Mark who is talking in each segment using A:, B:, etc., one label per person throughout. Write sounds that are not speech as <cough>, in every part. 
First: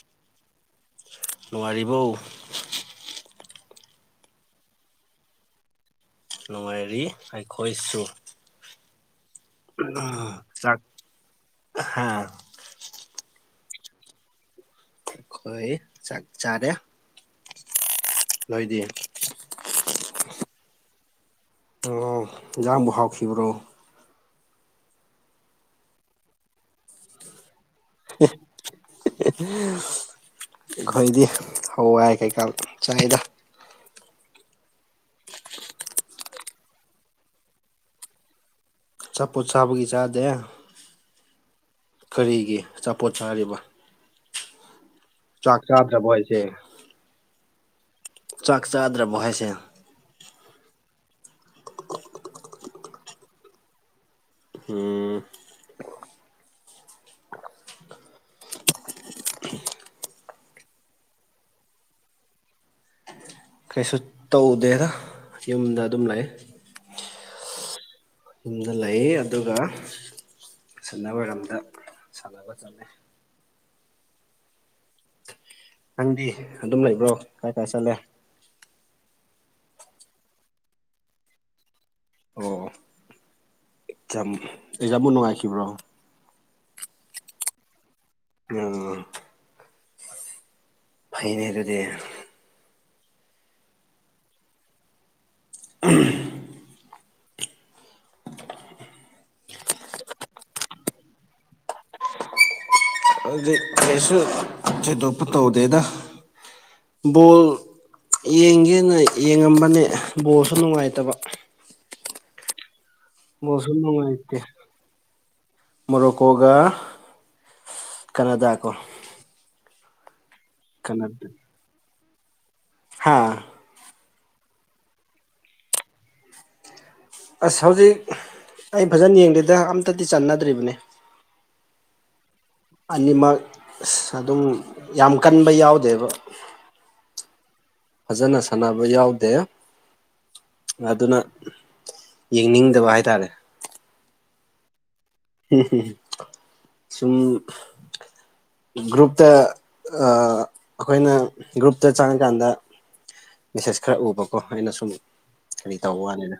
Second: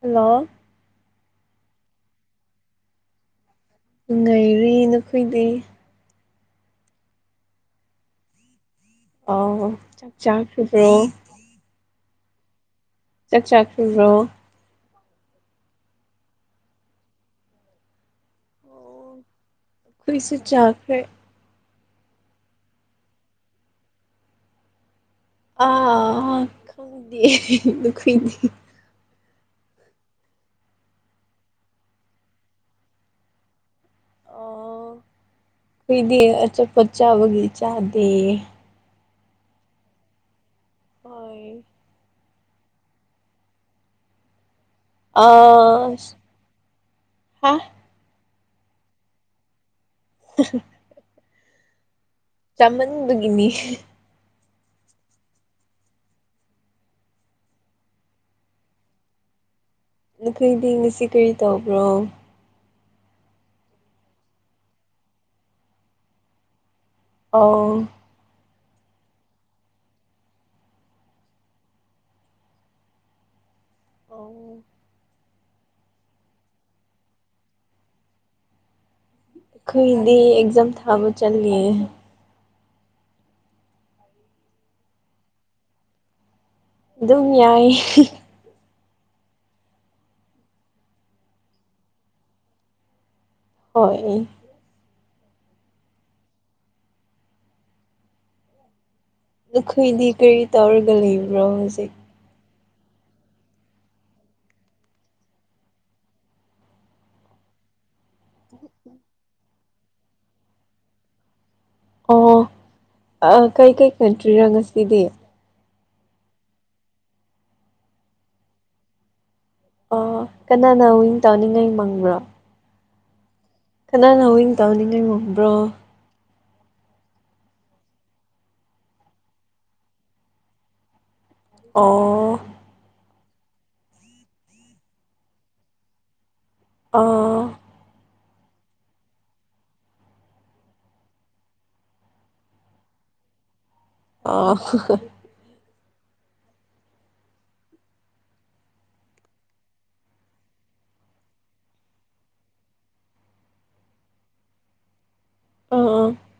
A: hello
B: ꯅꯨꯡꯉꯥꯏꯔꯤꯕꯣ
A: ꯅꯨꯡꯉꯥꯏꯔꯤ ꯅꯈꯣꯏꯗꯤ
B: ꯅꯨꯡꯉꯥꯏꯔꯤ ꯑꯩꯈꯣꯏꯁꯨ
A: ꯑꯧ ꯆꯥꯛ ꯆꯈꯔꯒꯦ
B: ꯍꯥꯥ
A: ꯆꯀ꯭ꯔ꯭ꯔꯣ <inaudible>
B: ꯑꯩꯈꯣꯏ ꯆꯥꯛ ꯆꯥꯔꯦ ꯅꯣꯏꯗꯤ
A: ꯑꯣ ꯑꯩꯈꯣꯏꯁꯨ ꯆꯥꯈ꯭ꯔꯦ
B: ꯑꯣ ꯍꯤꯟꯖꯥꯡꯕꯨ ꯍꯥꯎꯈꯤꯕ꯭ꯔꯣ
A: ꯑꯥ ꯈꯪꯗꯤꯌꯦ ꯅꯈꯣꯏꯗꯤ
B: ꯑꯩꯈꯣꯏꯗꯤ ꯍꯋꯥꯏ ꯀꯩꯀꯥ ꯆꯥꯏꯗ
A: ꯈꯣꯏꯗꯤ ꯑꯆꯥꯄꯣꯠ ꯆꯥꯕꯒꯤ ꯆꯥꯗꯦ
B: ꯑꯆꯥꯄꯣꯠ ꯆꯥꯕꯒꯤ ꯆꯥꯗꯦ
A: ꯍꯣꯏ
B: ꯀꯔꯤꯒꯤ ꯑꯆꯥꯄꯣꯠ ꯆꯥꯔꯤꯕ ꯆꯥꯛ ꯆꯥꯗ꯭ꯔꯕꯣ
A: ꯑꯁ
B: ꯍꯥꯏꯁꯦ
A: ꯍꯥ
B: ꯆꯥꯛ ꯆꯥꯗ꯭ꯔꯕꯣ ꯍꯥꯏꯁꯦ
A: ꯍꯥꯍꯥ ꯆꯥꯃꯟꯕꯒꯤꯅꯤ
B: ꯎꯝ
A: ꯅꯈꯣꯏꯗꯤ ꯉꯁꯤ ꯀꯔꯤ ꯇꯧꯕ꯭ꯔꯣ
B: ꯀꯩꯁꯨ ꯇꯧꯗꯦꯗ ꯌꯨꯝꯗ ꯑꯗꯨꯝ ꯂꯩ
A: ꯑꯣ
B: ꯌꯨꯝꯗ ꯂꯩ ꯑꯗꯨꯒ ꯁꯟꯗ ꯋꯥꯏꯔꯝꯗ ꯁꯥꯟꯅꯕ ꯆꯠꯂꯦ
A: ꯑꯧ
B: ꯅꯪꯗꯤ ꯑꯗꯨꯝ ꯂꯩꯕ꯭ꯔꯣ ꯀꯥꯏ ꯀꯥꯏ ꯆꯠꯂꯦ
A: ꯈꯣꯏꯗꯤ ꯑꯦꯛꯖꯥꯝ ꯊꯥꯕ ꯆꯠꯂꯦ
B: ꯑꯣ ꯑꯦꯛꯖꯥꯝꯕꯨ ꯅꯨꯡꯉꯥꯏꯈꯤꯕ꯭ꯔꯣ
A: ꯑꯗꯨꯝ ꯅꯨꯡꯉꯥꯏꯌꯦ
B: ꯑꯝ ꯐꯩꯅꯦ ꯑꯗꯨꯗꯤ
A: ꯍꯣꯏ
B: <unintelligible>
A: ꯅꯈꯣꯏꯗꯤ ꯀꯔꯤ ꯇꯧꯔꯒ ꯂꯩꯕꯅꯣ ꯍꯧꯖꯤꯛ
B: ꯍꯧꯖꯤꯛ ꯀꯩꯁꯨ ꯊꯣꯢꯗꯣꯛꯄ ꯇꯧꯗꯦꯗ ꯕꯣꯜ ꯌꯦꯡꯒꯦꯅ ꯌꯦꯡꯉꯝꯕꯅꯦ ꯕꯣꯜꯁꯨ ꯅꯨꯡꯉꯥꯏꯇꯕ
A: ꯑꯣ ꯀꯩꯀꯩ ꯀꯟꯇ꯭ꯔꯤꯔꯥ ꯉꯁꯤꯗꯤ
B: ꯃꯣꯔꯣꯛꯀꯣꯒ ꯀꯅꯥꯗꯥꯒ
A: ꯑ ꯀꯅꯥꯅ ꯋꯤꯟ ꯇꯧꯅꯤꯡꯉꯥꯏ ꯃꯪꯕ꯭ꯔꯣ <unintelligible>
B: ꯍꯥꯥ
A: ꯀꯅꯥꯅ <unintelligible> ꯇꯧꯅꯤꯡꯉꯥꯏ ꯉꯝꯕ꯭ꯔꯣ
B: ꯑꯁ ꯍꯧꯖꯤꯛ ꯑꯩ ꯐꯖꯅ ꯌꯦꯡꯗꯦꯗ ꯑꯝꯇꯗꯤ ꯆꯅꯗ꯭ꯔꯤꯕꯅꯤ
A: ꯑꯣ
B: ꯑꯅꯤꯃꯛ ꯑꯁ ꯑꯗꯨꯝ ꯌꯥꯝ ꯀꯟꯕ ꯌꯥꯎꯗꯦꯕ
A: ꯑ
B: ꯐꯖꯅ ꯁꯥꯟꯅꯕ ꯌꯥꯎꯗꯦ ꯑꯗꯨꯅ ꯌꯦꯡꯅꯤꯡꯗꯕ ꯍꯥꯏꯇꯥꯔꯦ
A: ꯑ
B: ꯁꯨꯝ ꯒ꯭ꯔꯨꯞꯇ ꯑꯥ ꯑꯩꯈꯣꯏꯅ ꯒ꯭ꯔꯨꯞꯇ ꯆꯪꯉꯀꯥꯟꯗ ꯃꯦꯁꯦꯁ ꯈꯔ ꯎꯕꯀꯣ ꯑꯩꯅ ꯁꯨꯝ ꯀꯔꯤ
A: ꯑꯥ
B: ꯇꯧꯋꯥꯅꯤꯅꯦ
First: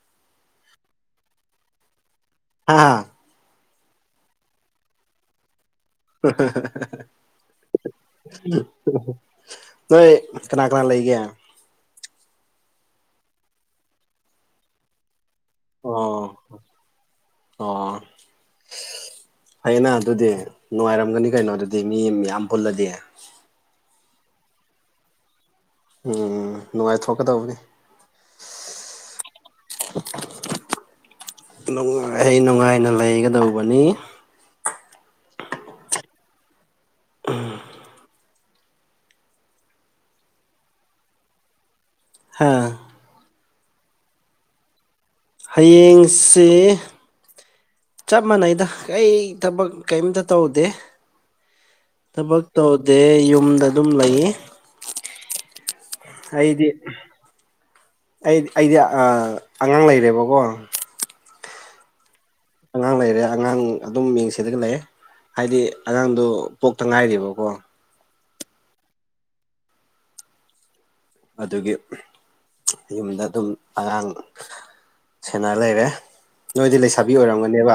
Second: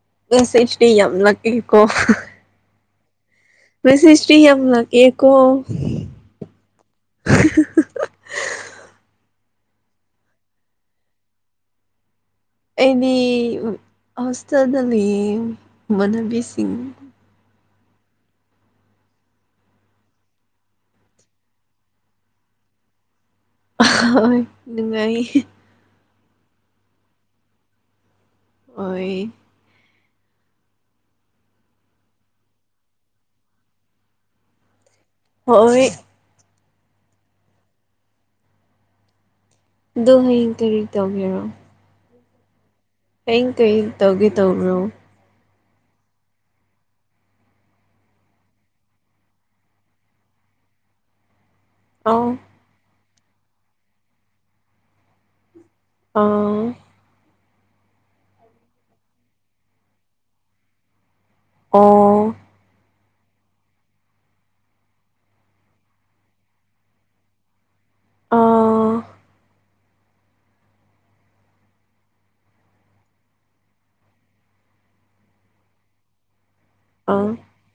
A: <unintelligible>
B: ꯍꯥꯥ
A: <unintelligible> ꯌꯥꯝ ꯂꯥꯛꯑꯦꯀꯣ
B: <unintelligible> ꯅꯣꯏ ꯀꯅꯥ ꯀꯅꯥ ꯂꯩꯒꯦ
A: ꯑꯩꯗꯤ ꯍꯣꯁꯇꯦꯜꯗ ꯂꯩꯌꯦ
B: ꯑꯣ
A: ꯃꯥꯟꯅꯕꯤ ꯁꯤꯡ
B: ꯑꯣ ꯐꯩꯅ ꯑꯗꯨꯗꯤ ꯅꯨꯡꯉꯥꯏꯔꯝꯒꯅꯤ ꯀꯩꯅꯣ ꯑꯗꯨꯗꯤ ꯃꯤ ꯃꯌꯥꯝ ꯄꯨꯜꯂꯗꯤ
A: ꯍꯣꯏ ꯅꯨꯡꯉꯥꯏꯌꯦ
B: ꯎꯝ ꯅꯨꯡꯉꯥꯏꯊꯣꯛꯀꯗꯧꯕꯅꯤ
A: ꯍꯣꯏ
B: ꯅꯨꯡꯉꯥꯏ ꯅꯨꯡꯉꯥꯏꯅ ꯂꯩꯒꯗꯧꯕꯅꯤ
A: ꯍꯣꯏ <unintelligible>
B: ꯍꯥꯥ
A: <unintelligible> ꯀꯩ ꯇꯧꯒꯦ ꯇꯧꯕ꯭ꯔꯣ
B: ꯍꯥꯌꯦꯡꯁꯤ ꯆꯞ ꯃꯥꯟꯅꯩꯗ ꯀꯩ ꯊꯕꯛ ꯀꯩꯝꯇ ꯇꯧꯗꯦ
A: ꯑꯥꯎ
B: ꯊꯕꯛ ꯇꯧꯗꯦ ꯌꯨꯝꯗ ꯑꯗꯨꯝ ꯂꯩꯌꯦ
A: ꯑꯥ
B: ꯑꯩꯗꯤ ꯑꯩ ꯑꯩꯗꯤ ꯑꯥ ꯑꯉꯥꯡ ꯂꯩꯔꯦꯕꯀꯣ
A: ꯑꯣ
B: ꯑꯉꯥꯡ ꯂꯩꯔꯦ ꯑꯉꯥꯡ ꯑꯗꯨꯝ ꯌꯦꯡꯁꯤꯂꯒ ꯂꯩꯌꯦ ꯍꯥꯏꯗꯤ ꯑꯉꯥꯡꯗꯣ ꯄꯣꯛꯇ ꯉꯥꯏꯔꯤꯕꯀꯣ
A: ꯑꯥ
B: ꯑꯗꯨꯒꯤ ꯌꯨꯝꯗ ꯑꯗꯨꯝ ꯑꯉꯥꯡ ꯁꯦꯟꯅ ꯂꯩꯔꯦ ꯅꯣꯏꯗꯤ ꯂꯩꯁꯥꯕꯤ
A: ꯑ
B: ꯑꯣꯏꯔꯝꯒꯅꯦꯕ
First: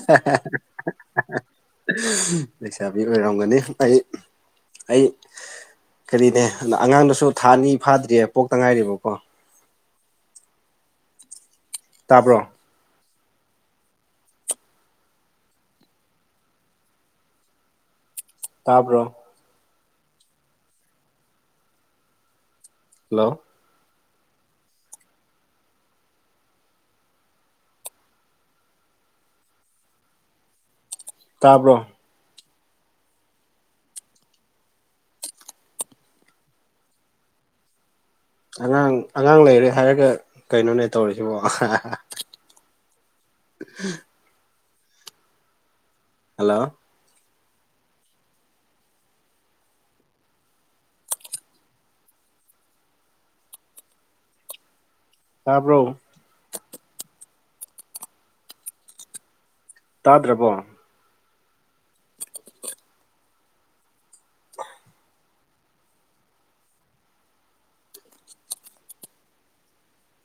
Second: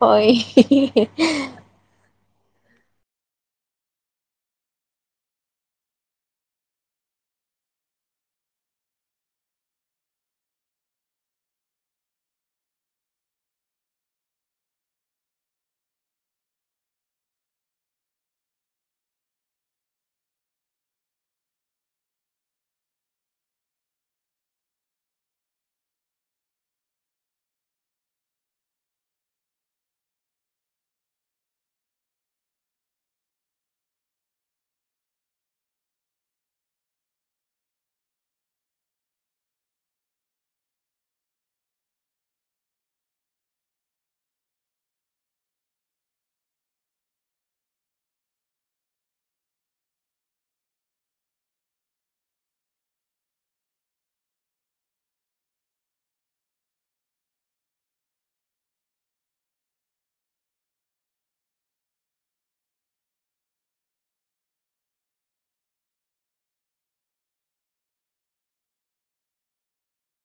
A: ꯍꯣꯏ
B: ꯂꯩꯁꯥꯕꯤ ꯑꯣꯏꯔꯝꯒꯅꯤ ꯑꯩ ꯑꯩ ꯀꯔꯤꯅꯦ ꯑꯅ ꯑꯉꯥꯡꯗꯨꯁꯨ ꯊꯥ ꯑꯅꯤ ꯐꯥꯗ꯭ꯔꯤꯌꯦ ꯄꯣꯛꯇ ꯉꯥꯏꯔꯦꯕꯀꯣ ꯇꯥꯕ꯭ꯔꯣ ꯇꯥꯕ꯭ꯔꯣ ꯍꯜꯂꯣ ꯇꯥꯕ꯭ꯔꯣ ꯑꯉꯥꯡ ꯑꯉꯥꯡ ꯂꯩꯔꯦ ꯍꯥꯏꯔꯒ ꯀꯩꯅꯣꯅꯦ ꯇꯧꯔꯤꯁꯤꯕꯣ <unintelligible> ꯍꯜꯂꯣ ꯇꯥꯕ꯭ꯔꯣ ꯇꯥꯗ꯭ꯔꯕꯣ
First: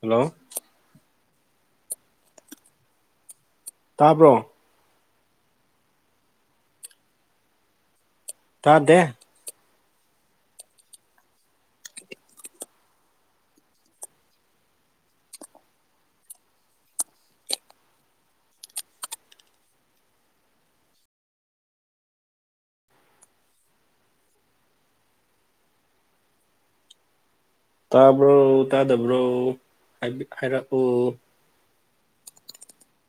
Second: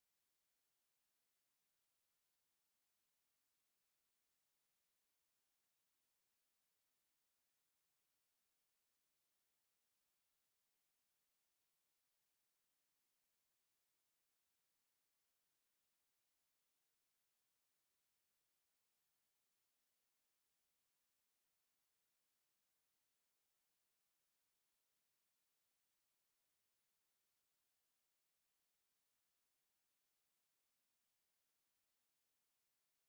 B: ꯍꯜꯂꯣ ꯇꯥꯕ꯭ꯔꯣ ꯇꯥꯗꯦ ꯇꯥꯕ꯭ꯔꯣ ꯇꯥꯗꯕ꯭ꯔꯣ ꯍꯥꯏꯕꯤ ꯍꯥꯏꯔꯛꯑꯣ
A: <inaudible>